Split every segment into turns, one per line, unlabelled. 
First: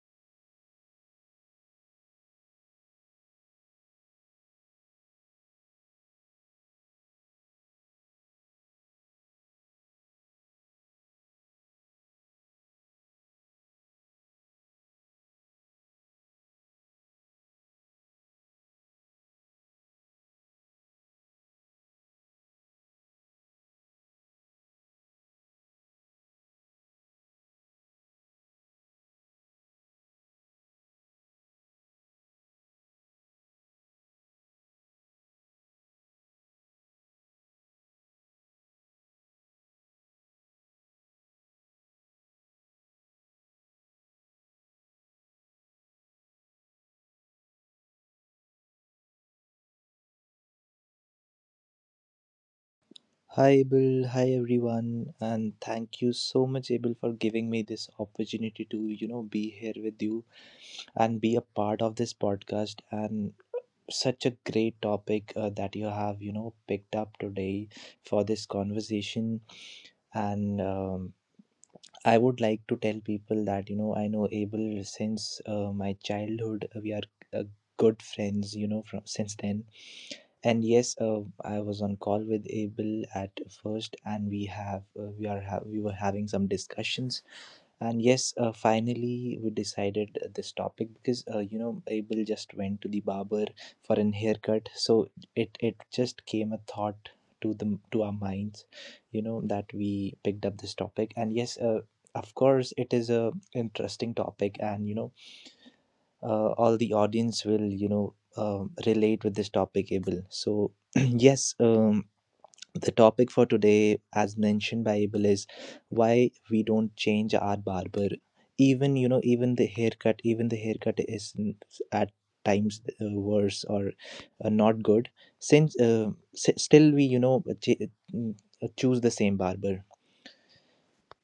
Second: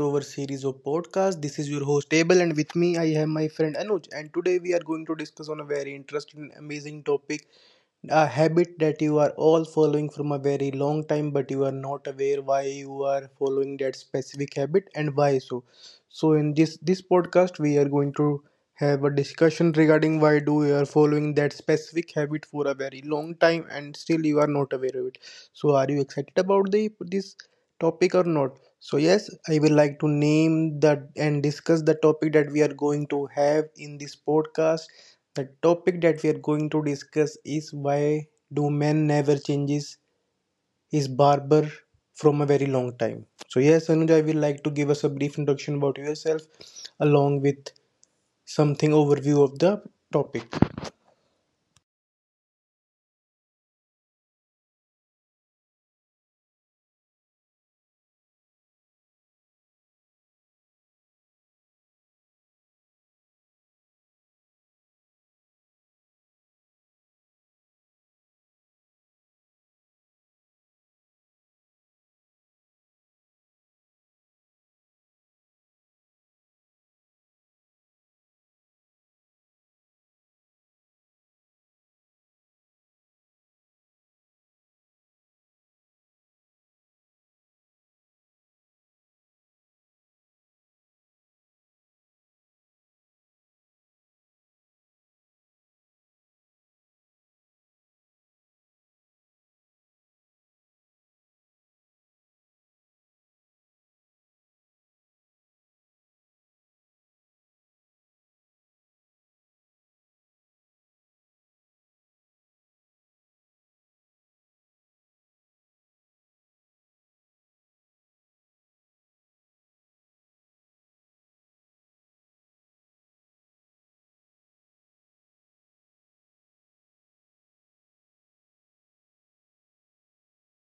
to our series of podcasts. This is your host, Abel, and with me I have my friend Anuj. And today we are going to discuss on a very interesting and amazing topic, a habit that you are all following from a very long time, but you are not aware why you are following that specific habit, and why so. So in this podcast we are going to have a discussion regarding why do you are following that specific habit for a very long time and still you are not aware of it. So are you excited about the this topic or not? So yes, I will like to name that and discuss the topic that we are going to have in this podcast. The topic that we are going to discuss is why do men never changes his barber from a very long time. So yes, Anuj, I will like to give us a brief introduction about yourself along with something overview of the topic.
Hi, Abel, Hi, everyone. And thank you so much, Abel, for giving me this opportunity to, you know, be here with you and be a part of this podcast. And such a great topic that you have, you know, picked up today for this conversation. And I would like to tell people that, you know, I know Abel since my childhood. We are uh, good friends, you know, from since then and yes, I was on call with Abel at first, and we have we were having some discussions. And yes, finally we decided this topic because you know Abel just went to the barber for an haircut, so it just came a thought to our minds, you know that we picked up this topic. And yes, of course it is a interesting topic, and you know all the audience will you know relate with this topic abel so yes the topic for today as mentioned by abel is why we don't change our barber even you know even the haircut at times worse or not good since still we you know mm, choose the same barber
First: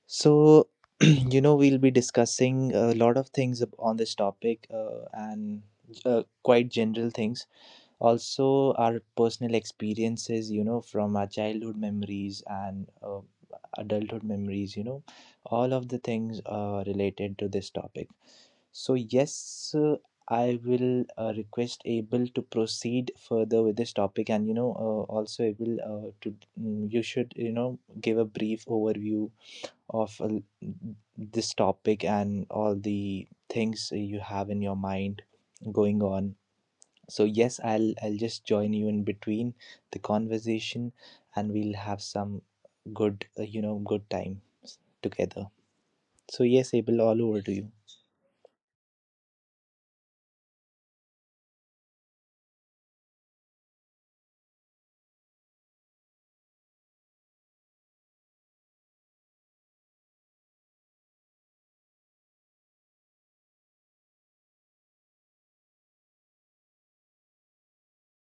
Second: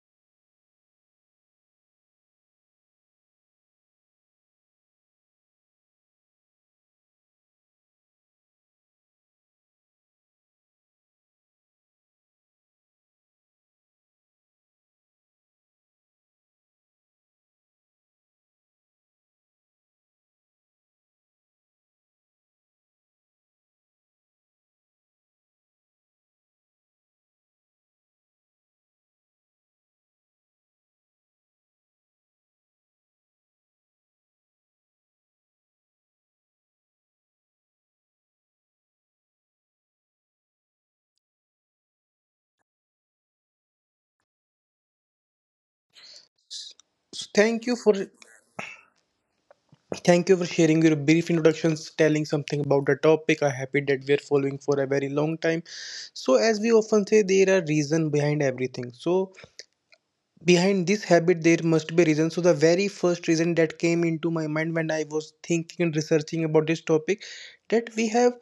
so, you know, we'll be discussing a lot of things on this topic and quite general things. Also, our personal experiences, you know, from our childhood memories and adulthood memories, you know, all of the things related to this topic. So, yes, I will request Abel to proceed further with this topic, and you know, also Abel, you should you know give a brief overview of this topic and all the things you have in your mind going on so yes I'll just join you in between the conversation and we'll have some good you know good time together so yes abel all
So
over to
thank
you.
you for thank you for sharing your brief introductions, telling something about the topic. I'm happy that we are following for a very long time. So, as we often say, there are reason behind everything. So behind this habit there must be reason. So the very first reason that came into my mind when I was thinking and researching about this topic, that we have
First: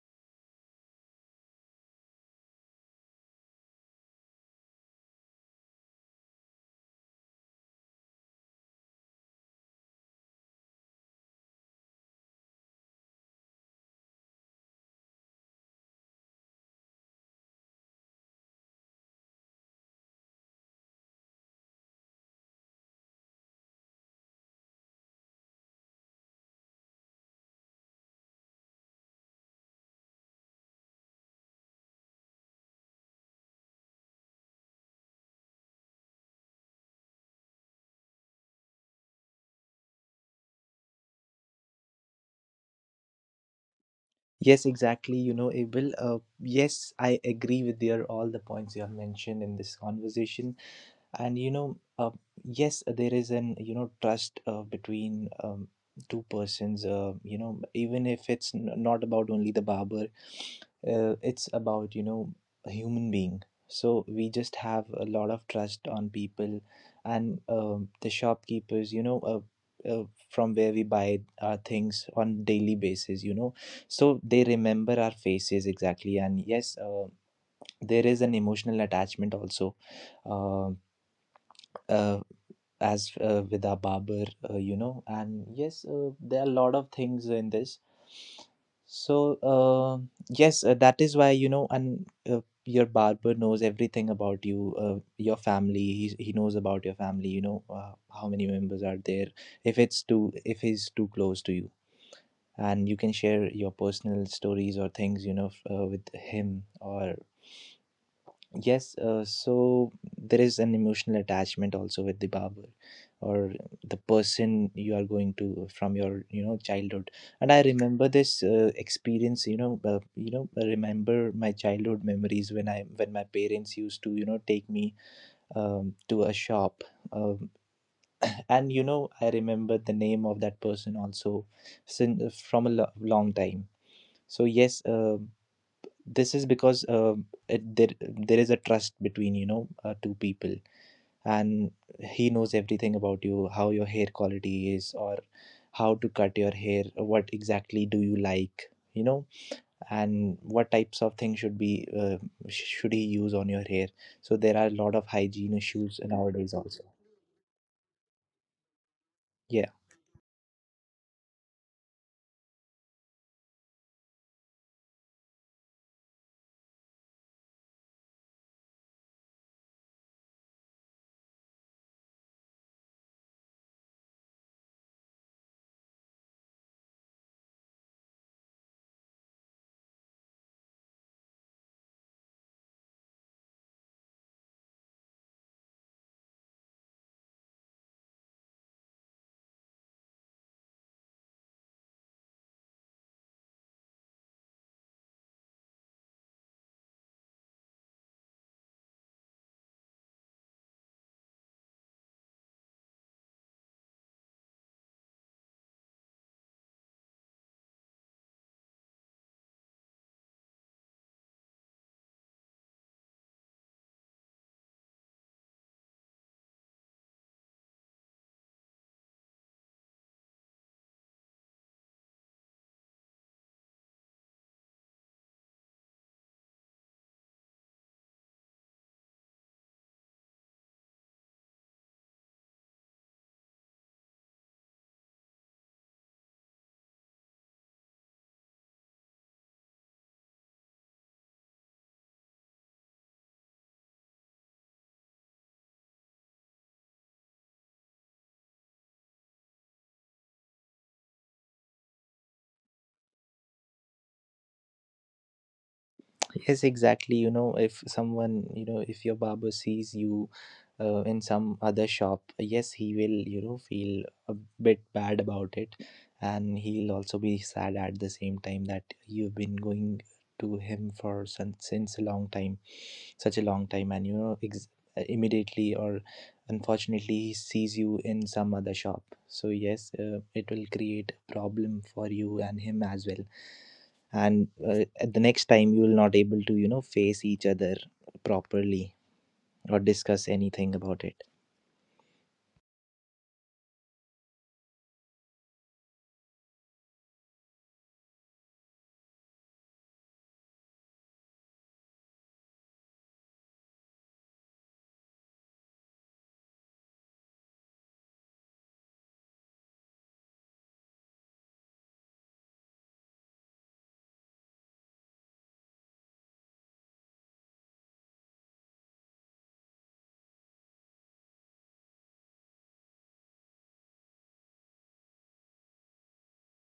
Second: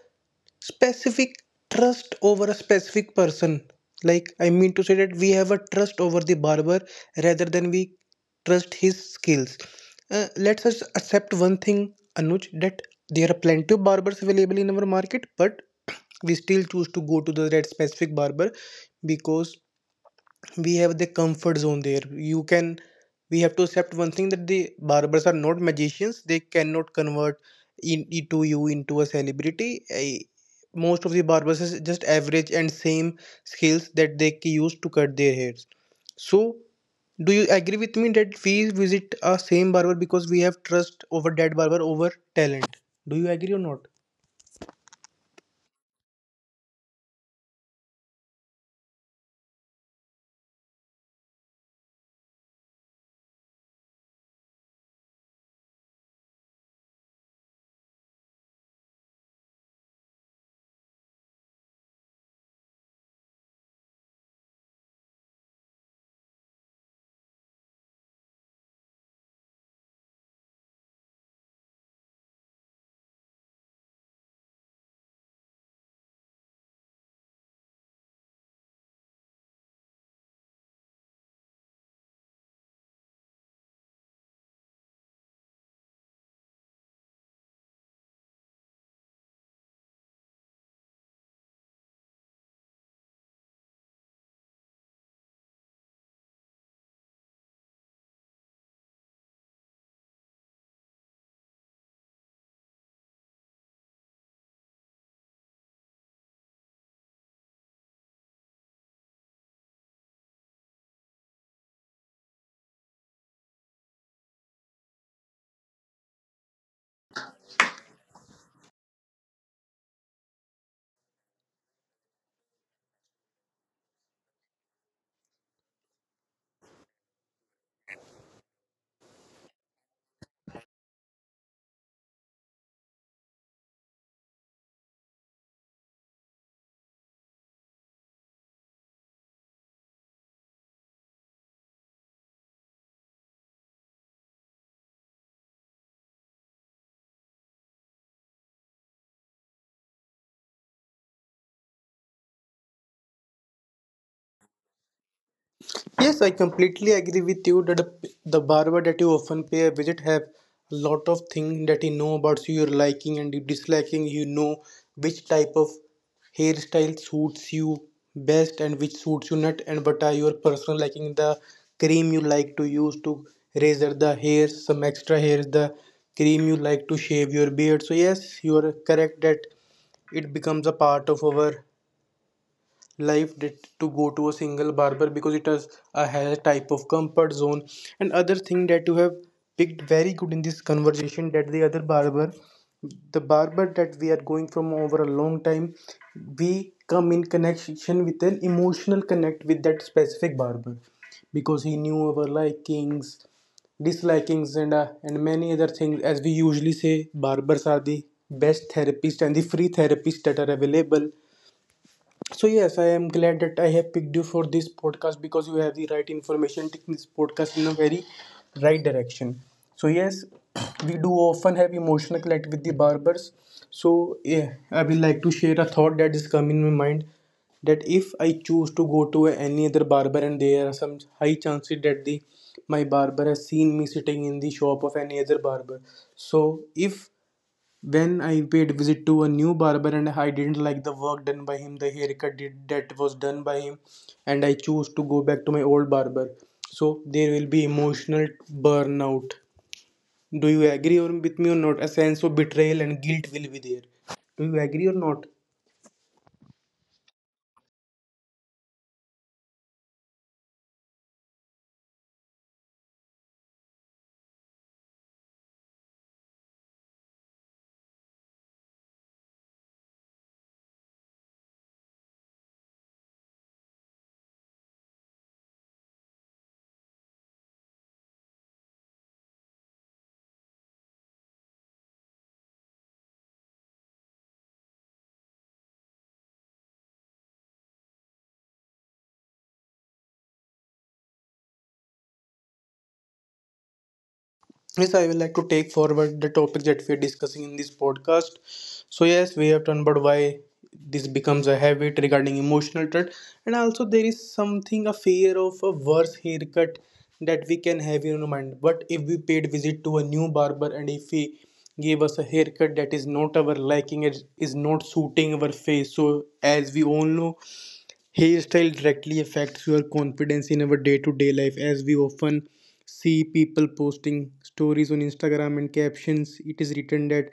specific trust over a specific person. Like, I mean to say that we have a trust over the barber rather than we trust his skills. Let's us accept one thing, Anuj, that there are plenty of barbers available in our market, but we still choose to go to the that specific barber because we have the comfort zone there. You can, we have to accept one thing that the barbers are not magicians. They cannot convert in, into you into a celebrity. Most of the barbers is just average and same skills that they use to cut their hairs. So do you agree with me that we visit a same barber because we have trust over that barber over talent? Do you agree or not?
Yes, exactly, you know abel yes I agree with your all the points you have mentioned in this conversation and you know yes there is an you know trust between two persons you know even if not about only the barber it's about you know a human being so we just have a lot of trust on people and the shopkeepers you know uh, from where we buy our things on daily basis you know so they remember our faces exactly and yes there is an emotional attachment also um uh, as with our barber, you know. And yes, there are a lot of things in this. So yes, that is why you know, and your barber knows everything about you, your family. He knows about your family. You know how many members are there. If it's too, if he's too close to you, and you can share your personal stories or things you know with him or yes, so there is an emotional attachment also with the barber or the person you are going to from your you know childhood. And I remember this experience, you know, I remember my childhood memories when my parents used to you know take me to a shop, um, and you know I remember the name of that person also since from a long time. So yes, this is because there is a trust between you know two people and he knows everything about you how your hair quality is or how to cut your hair what exactly do you like you know and what types of things should be should he use on your hair so there are a lot of hygiene
Yes, I
issues
completely
nowadays
agree
also.
with you that the barber that you often pay a visit have
Yeah.
a lot of things that he know about you, your liking and your disliking. You know which type of hairstyle suits you best and which suits you not, and what are your personal liking, the cream you like to use to razor the hairs, some extra hairs, the cream you like to shave your beard. So yes, you are correct that it becomes a part of our life did to go to a single barber because it has a has type of comfort zone, and other thing that you have picked very good in this conversation, that the other barber, the barber that we are going from over a long time, we come in connection with an emotional connect with that specific barber because he knew our likings, dislikings, and many other things. As we usually say, barbers are the best therapist and the free therapist that are available. So yes, I am glad that I have picked you for this podcast because you have the right information taking this podcast in a very right direction. So yes, we do often have emotional connect with the barbers. So yeah, I will like to share a thought that is coming in my mind, that if I choose to go to any other barber, and there are some high chances that the my barber has seen me sitting in the shop of any other barber. So if, when I paid visit to a new barber and I didn't like the work done by him, the haircut did, that was done by him, and I chose to go back to my old barber, so there will be emotional burnout. Do you agree or with me or not? A sense of betrayal and guilt will be there. Do you agree or not?
Yes, exactly. You know, if someone, you know, if your barber sees you in some other shop, yes, he will, you know, feel a bit bad about it. And he'll also be sad at the same time that you've been going to him for since a long time, such a long time. And, you know, immediately or unfortunately, he sees you in some other shop. So, yes, it will create a problem for you and him as well and at the next time you will not able to you know face each other properly or discuss anything about it.
Yes, I would like to take forward the topic that we are discussing in this podcast. So yes, we have done, but why this becomes a habit regarding emotional trait, and also there is something, a fear of a worse haircut that we can have in our mind. But if we paid visit to a new barber and if he gave us a haircut that is not our liking, it is not suiting our face. So, as we all know, hairstyle directly affects your confidence in our day to day life, as we often see people posting stories on Instagram and captions. It is written that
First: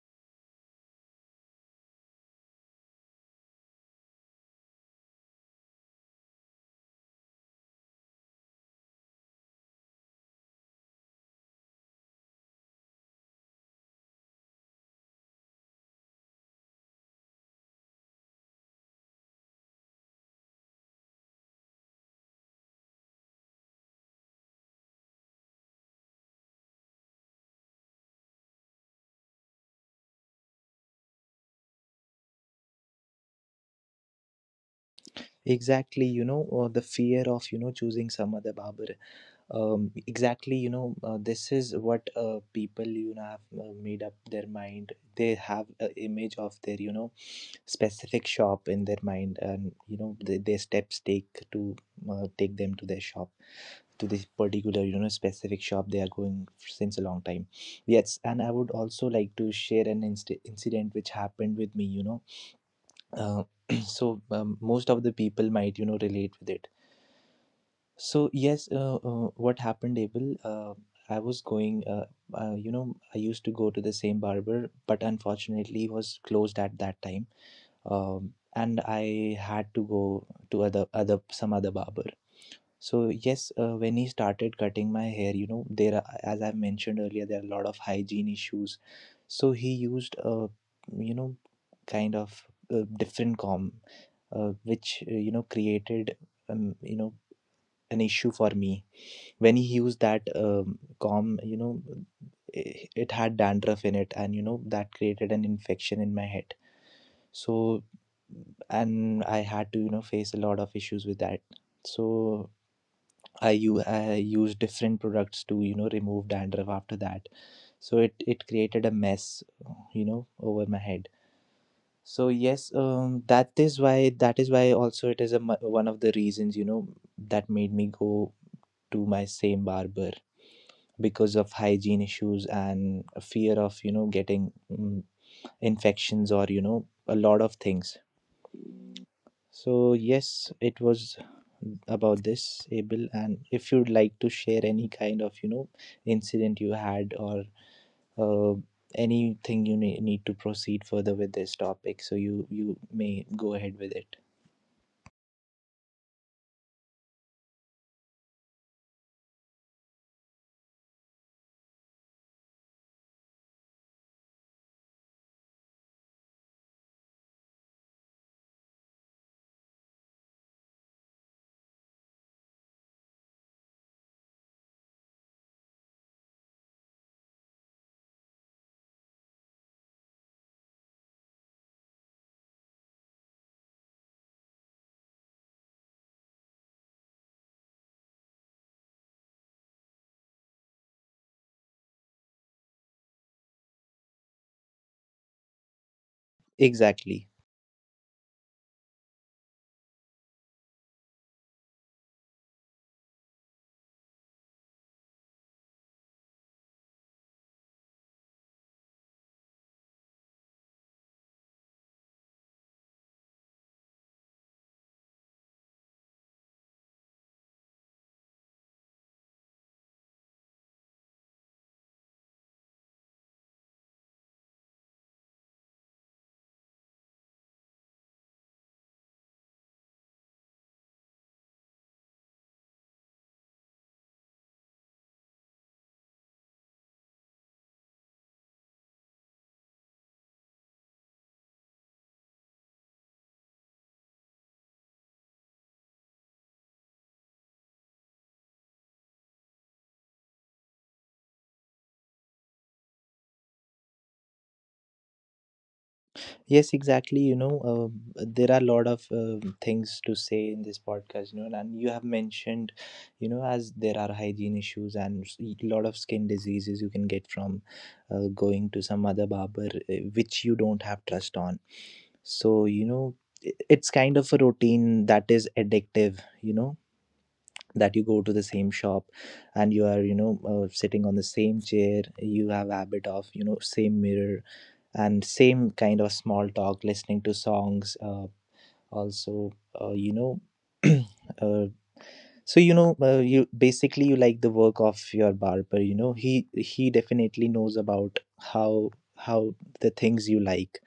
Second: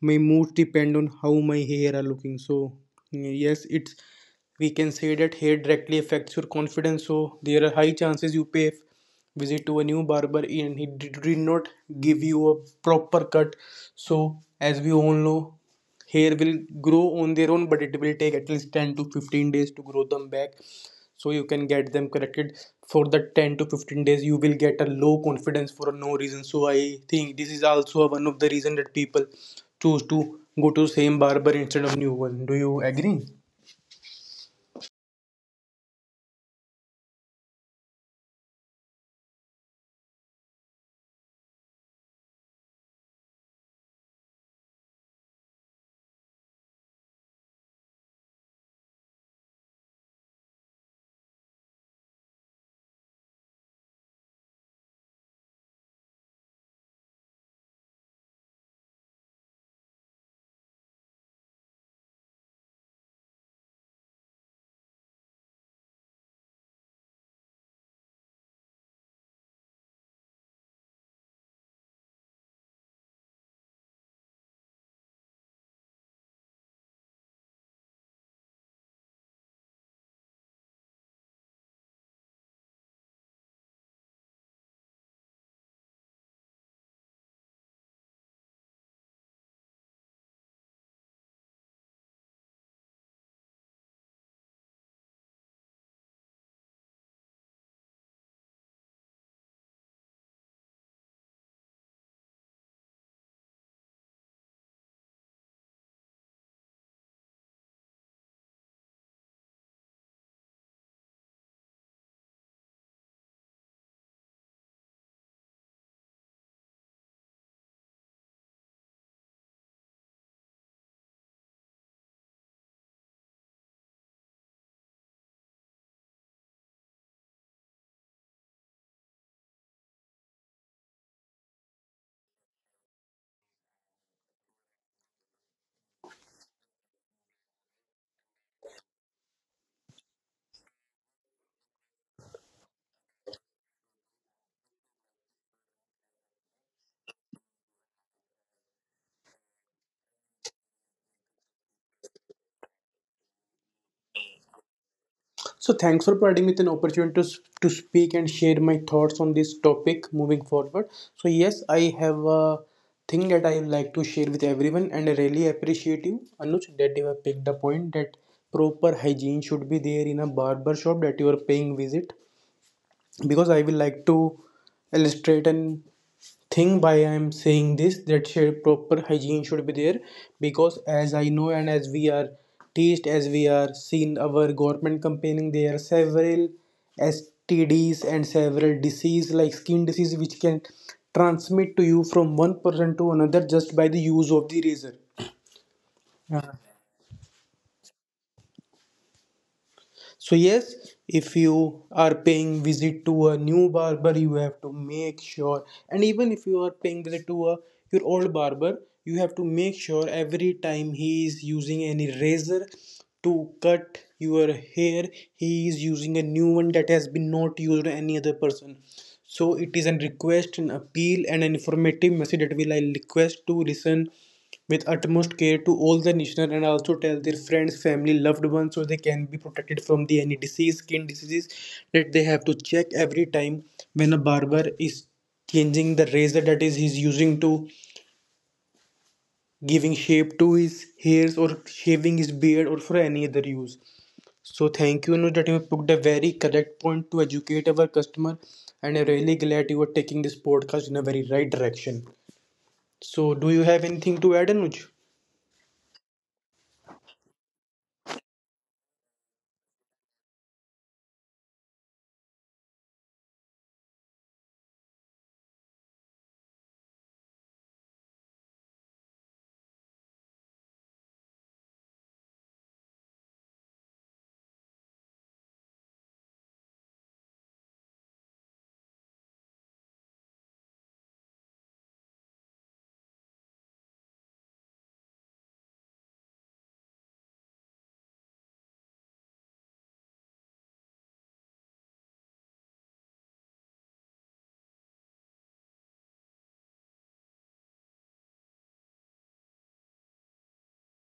my moods depend on how my hair are looking. So yes, it's, we can say that hair directly affects your confidence. So there are high chances you pay visit to a new barber and he did not give you a proper cut. So, as we all know, hair will grow on their own, but it will take at least 10 to 15 days to grow them back, so you can get them corrected. For the 10 to 15 days you will get a low confidence for no reason. So I think this is also one of the reason that people choose to go to same barber instead of new one. Do you agree?
Exactly, you know, or the fear of you know choosing some other barber. Exactly you know this is what people you know have made up their mind, they have an image of their you know specific shop in their mind and you know their steps take to take them to their shop to this particular you know specific shop they are going since a long time. Yes, and I would also like to share an incident which happened with me you know uh, so most of the people might you know relate with it. So yes, what happened, Abel? I was going. You know, I used to go to the same barber, but unfortunately, he was closed at that time. And I had to go to other other some other barber. So yes, when he started cutting my hair, you know, there are, as I mentioned earlier, there are a lot of hygiene issues. So he used a, you know, kind of different comb, which you know created, um, you know, an issue for me when he used that comb you know it had dandruff in it and you know that created an infection in my head so and I had to you know face a lot of issues with that so I used different products to you know remove dandruff after that so it created a mess you know over my head. So yes that is why also it is a one of the reasons you know that made me go to my same barber because of hygiene issues and fear of you know getting infections or you know a lot of things. So yes it was about this abel and if you'd like to share any kind of you know incident you had or uh, anything you need to proceed further with this topic so you may go ahead with it.
So thanks for providing me with an opportunity to speak and share my thoughts on this topic, moving forward. So yes, I have a thing that I like to share with everyone, and I really appreciate you, Anuj, that you have picked the point that proper hygiene should be there in a barber shop that you are paying visit. Because I will like to illustrate an thing by I am saying this, that proper hygiene should be there, because as I know and as we are teased, as we are seen our government campaigning, there are several STDs and several disease like skin disease which can transmit to you from one person to another just by the use of the razor.
Exactly.
So yes, if you are paying visit to a new barber, you have to make sure, and even if you are paying visit to a your old barber, you have to make sure every time he is using any razor to cut your hair, he is using a new one that has been not used by any other person. So it is a request, an appeal, and an informative message that will I request to listen with utmost care to all the listeners, and also tell their friends, family, loved ones, so they can be protected from the any disease, skin diseases, that they have to check every time when a barber is changing the razor that is he's using to giving shape to his hairs or shaving his beard or for any other use. So thank you, Anu, that you have put a very correct point to educate our customer, and I'm really glad you are taking this podcast in a very right direction. So do you have anything to add, Anuj?
Yes, exactly. You know, there are a lot of things to say in this podcast, you know, and you have mentioned, you know, as there are hygiene issues and a lot of skin diseases you can get from going to some other barber, which you don't have trust on. So, you know, it's kind of a routine that is addictive, you know, that you go to the same shop and you are, you know, sitting on the same chair, you have habit of, you know, same mirror and same kind of small talk listening to songs also you know uh, so you know you basically you like the work of your barber you know he definitely knows about how the things you like,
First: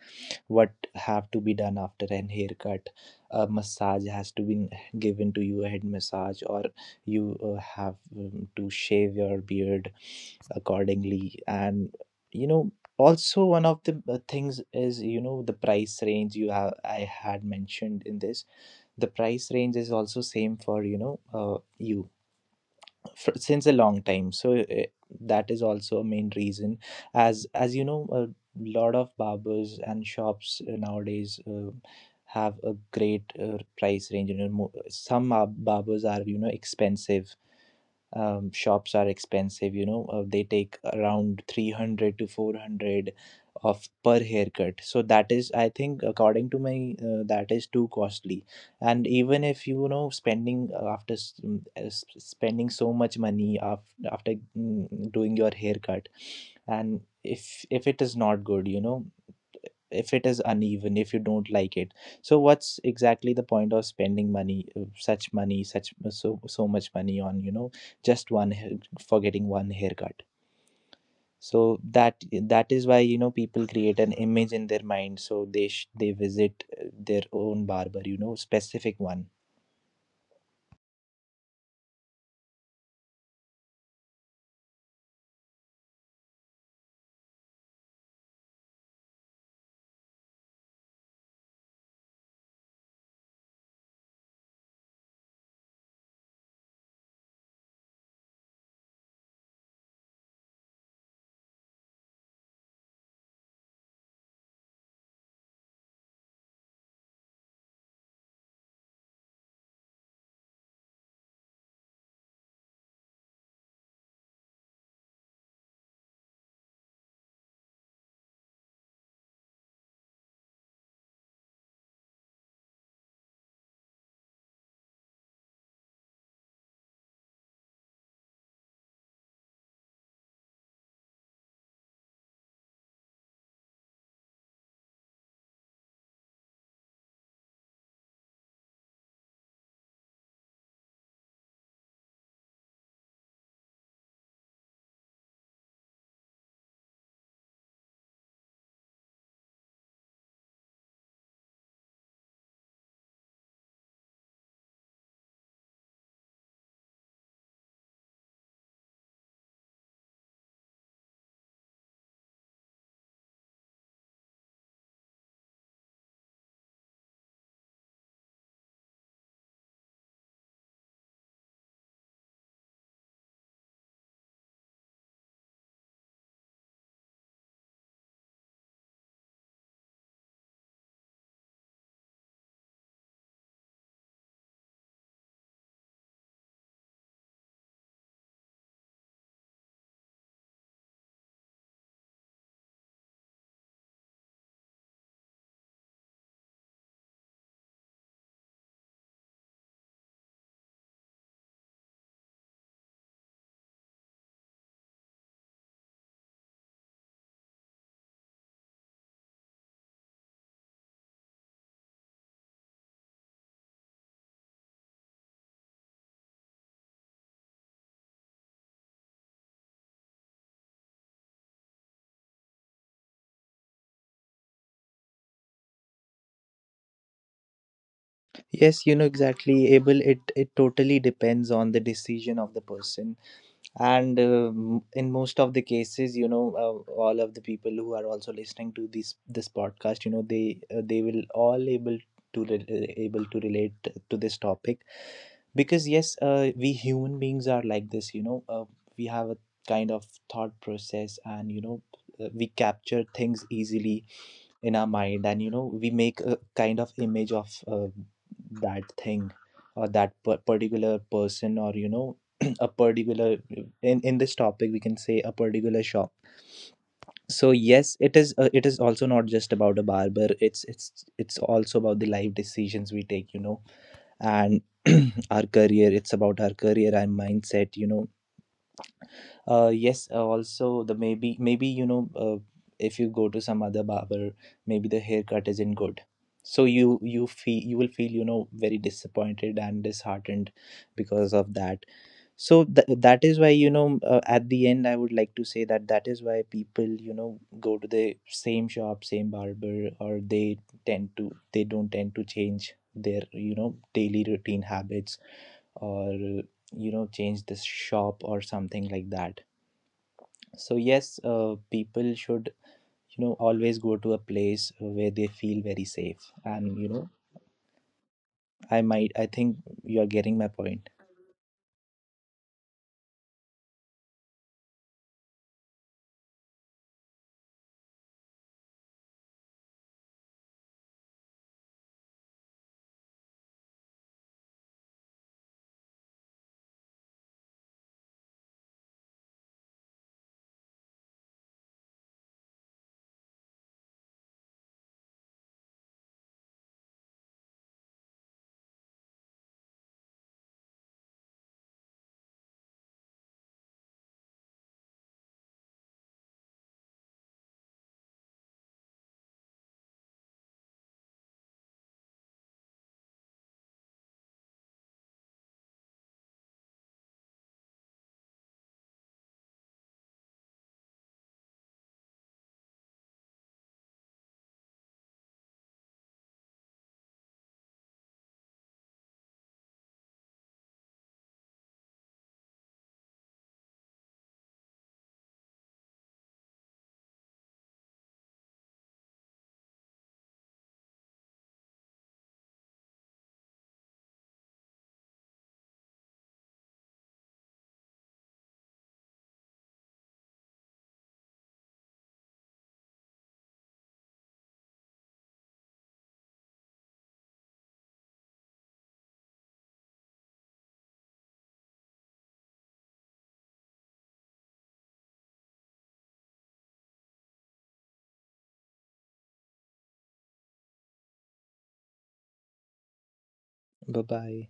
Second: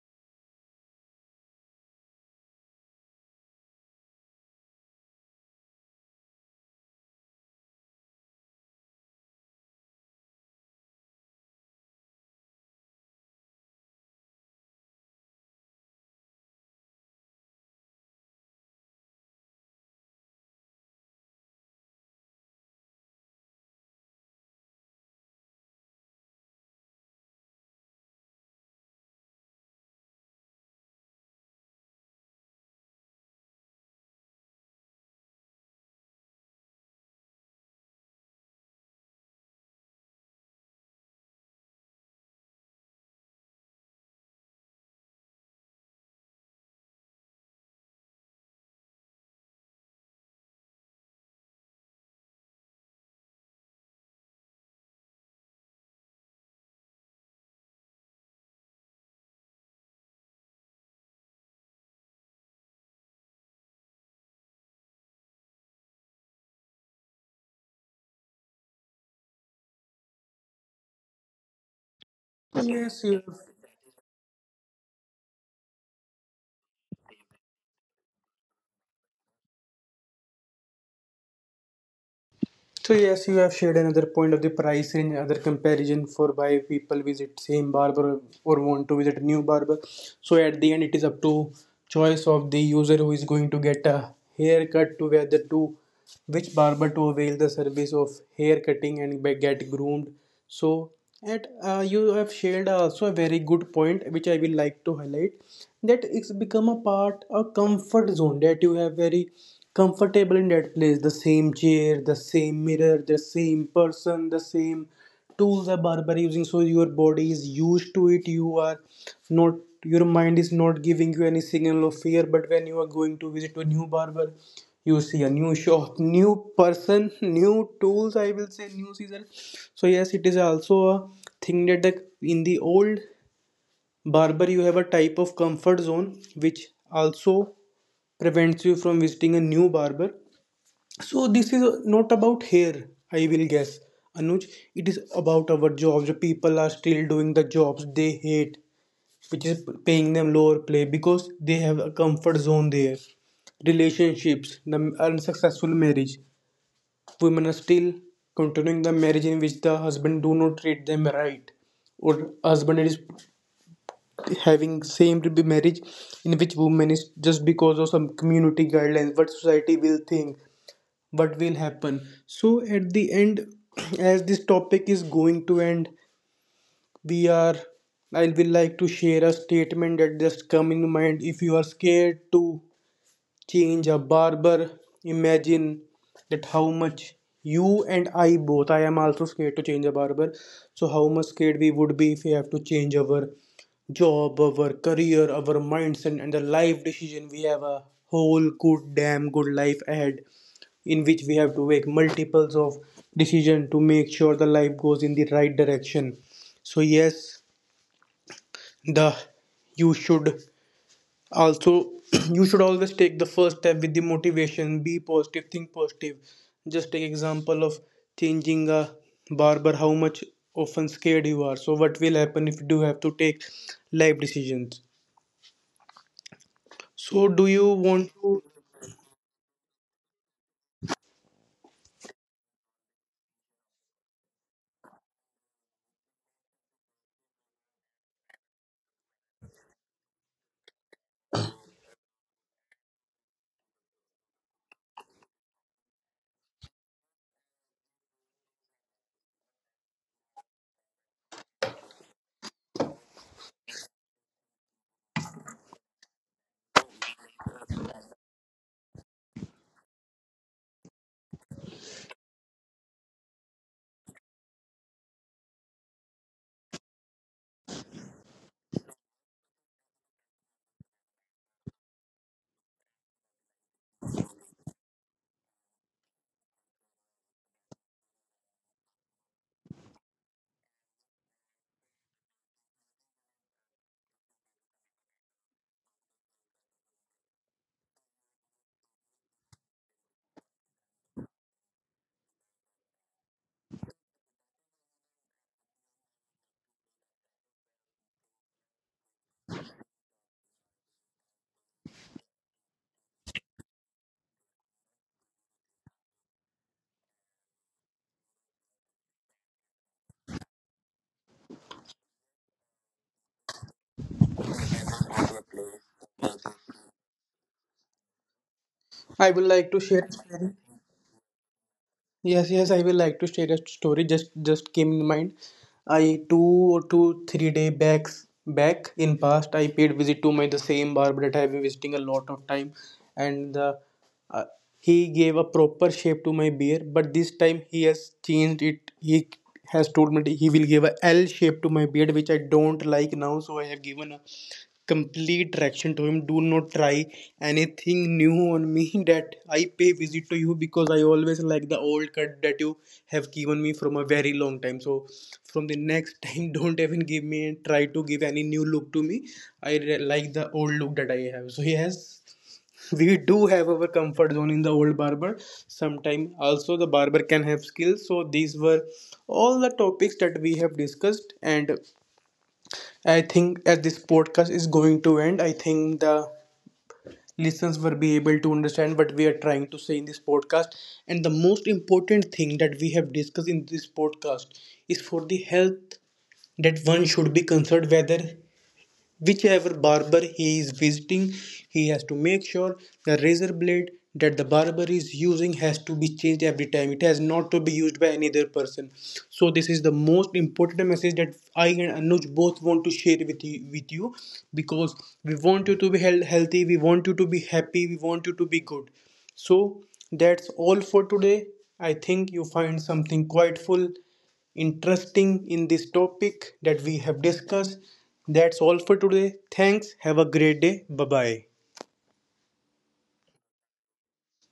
what have to be done after an haircut, a massage has to be given to you, a head massage, or you have to shave your beard accordingly. And you know also one of the things is you know the price range you have I had mentioned in this, the price range is also same for you know you fr since a long time so that is also a main reason. As you know a lot of barbers and shops nowadays have a great price range you know some barbers are you know expensive, shops are expensive you know they take around 300 to 400 of per haircut so that is I think according to my that is too costly. And even if you know spending after s- mm, s- spending so much money after doing your haircut, and if it is not good you know, if it is uneven, if you don't like it, so what's exactly the point of spending money such money such so so much money on you know just one for getting one haircut. So that is why
Yes,
you
you
know
have.
people create an image in their mind so they they visit their own barber you know specific one.
So yes, you have shared another point of the price range, other comparison for why people visit same barber or want to visit new barber. So at the end, it is up to choice of the user who is going to get a haircut to whether to which barber to avail the service of hair cutting and get groomed. So at, you have shared also a very good point which I will like to highlight, that it's become a part, a comfort zone, that you have very comfortable in that place, the same chair, the same mirror, the same person, the same tools are barber using. So your body is used to it. You are not, your mind is not giving you any signal of fear. But when you are going to visit to a new barber, you see a new shop, new person, new tools, I will say new season. So yes, it is also a thing that the, in the old barber, you have a type of comfort zone which also prevents you from visiting a new barber. So this is not about hair, I will guess, Anuj. It is about our jobs. People are still doing the jobs they hate, which is paying them lower pay because they have a comfort zone there. Relationships, the unsuccessful marriage. Women are still continuing the marriage in which the husband do not treat them right, or husband is having same marriage in which woman is, just because of some community guidelines, what society will think, what will happen. So at the end, as this topic is going to end, we are I will like to share a statement that just come in mind. If you are scared to change a barber, imagine that how much, you and I both, I am also scared to change a barber. So how much scared we would be if we have to change our job, our career, our mindset, and the life decision. We have a whole good damn good life ahead, in which we have to make multiples of decision to make sure the life goes in the right direction. So yes, the you should also, you should always take the first step with the motivation. Be positive, think positive. Just take example of changing a barber, how much often scared you are. So what will happen if you do have to take life decisions? So do you want to
Yes you know exactly able it totally depends on the decision of the person and in most of the cases you know all of the people who are also listening to this podcast you know they will all able to able to relate to this topic because yes we human beings are like this you know we have a kind of thought process and you know we capture things easily in our mind and you know we make a kind of image of that thing or that particular person or you know a particular, in this topic we can say a particular shop. So yes it is also not just about a barber, it's also about the life decisions we take you know, and our career, it's about our career and mindset you know. Yes, also the maybe you know if you go to some other barber, maybe the haircut isn't good. So you feel you will feel you know very disappointed and disheartened because of that. So that is why you know at the end I would like to say that that is why people you know go to the same shop, same barber, or they tend to they don't tend to change their you know daily routine habits or you know change the shop or something like that. So yes, people should you know always go to a place where they feel very safe. And you know,
I
I
would like
think
to share.
you are getting my point.
Yes, yes, I will like to share a story. Just came in mind. I 2 or 2 3 day backs back in past, I paid visit to my the same barber that I have been visiting a lot of time, and the, uh, he gave a proper shape to my beard. But this time he has changed it. He has told me that he will give a L shape to my beard, which I don't like now. So I have given a complete direction to him. Do not try anything new on me that I pay visit to you, because I always like the old cut that you have given me from a very long time. So from the next time, don't even give me and try to give any new look to me. I like the old look that I have. So yes. We do have our comfort zone in the old barber. Sometime also the barber can have skills. So these were all the topics that we have discussed, and I think as this podcast is going to end, I think the listeners will be able to understand what we are trying to say in this podcast. And the most important thing that we have discussed in this podcast is for the health, that one should be concerned whether whichever barber he is visiting, he has to make sure the razor blade that the barber is using has to be changed every time. It has not to be used by any other person. So this is the most important message that I and Anuj both want to share with you because we want you to be healthy, we want you to be happy, we want you to be good. So that's all for today. I think you find something quite full interesting in this topic that we have discussed. That's all for today. Thanks. Have a great day. Bye bye.
Bye bye.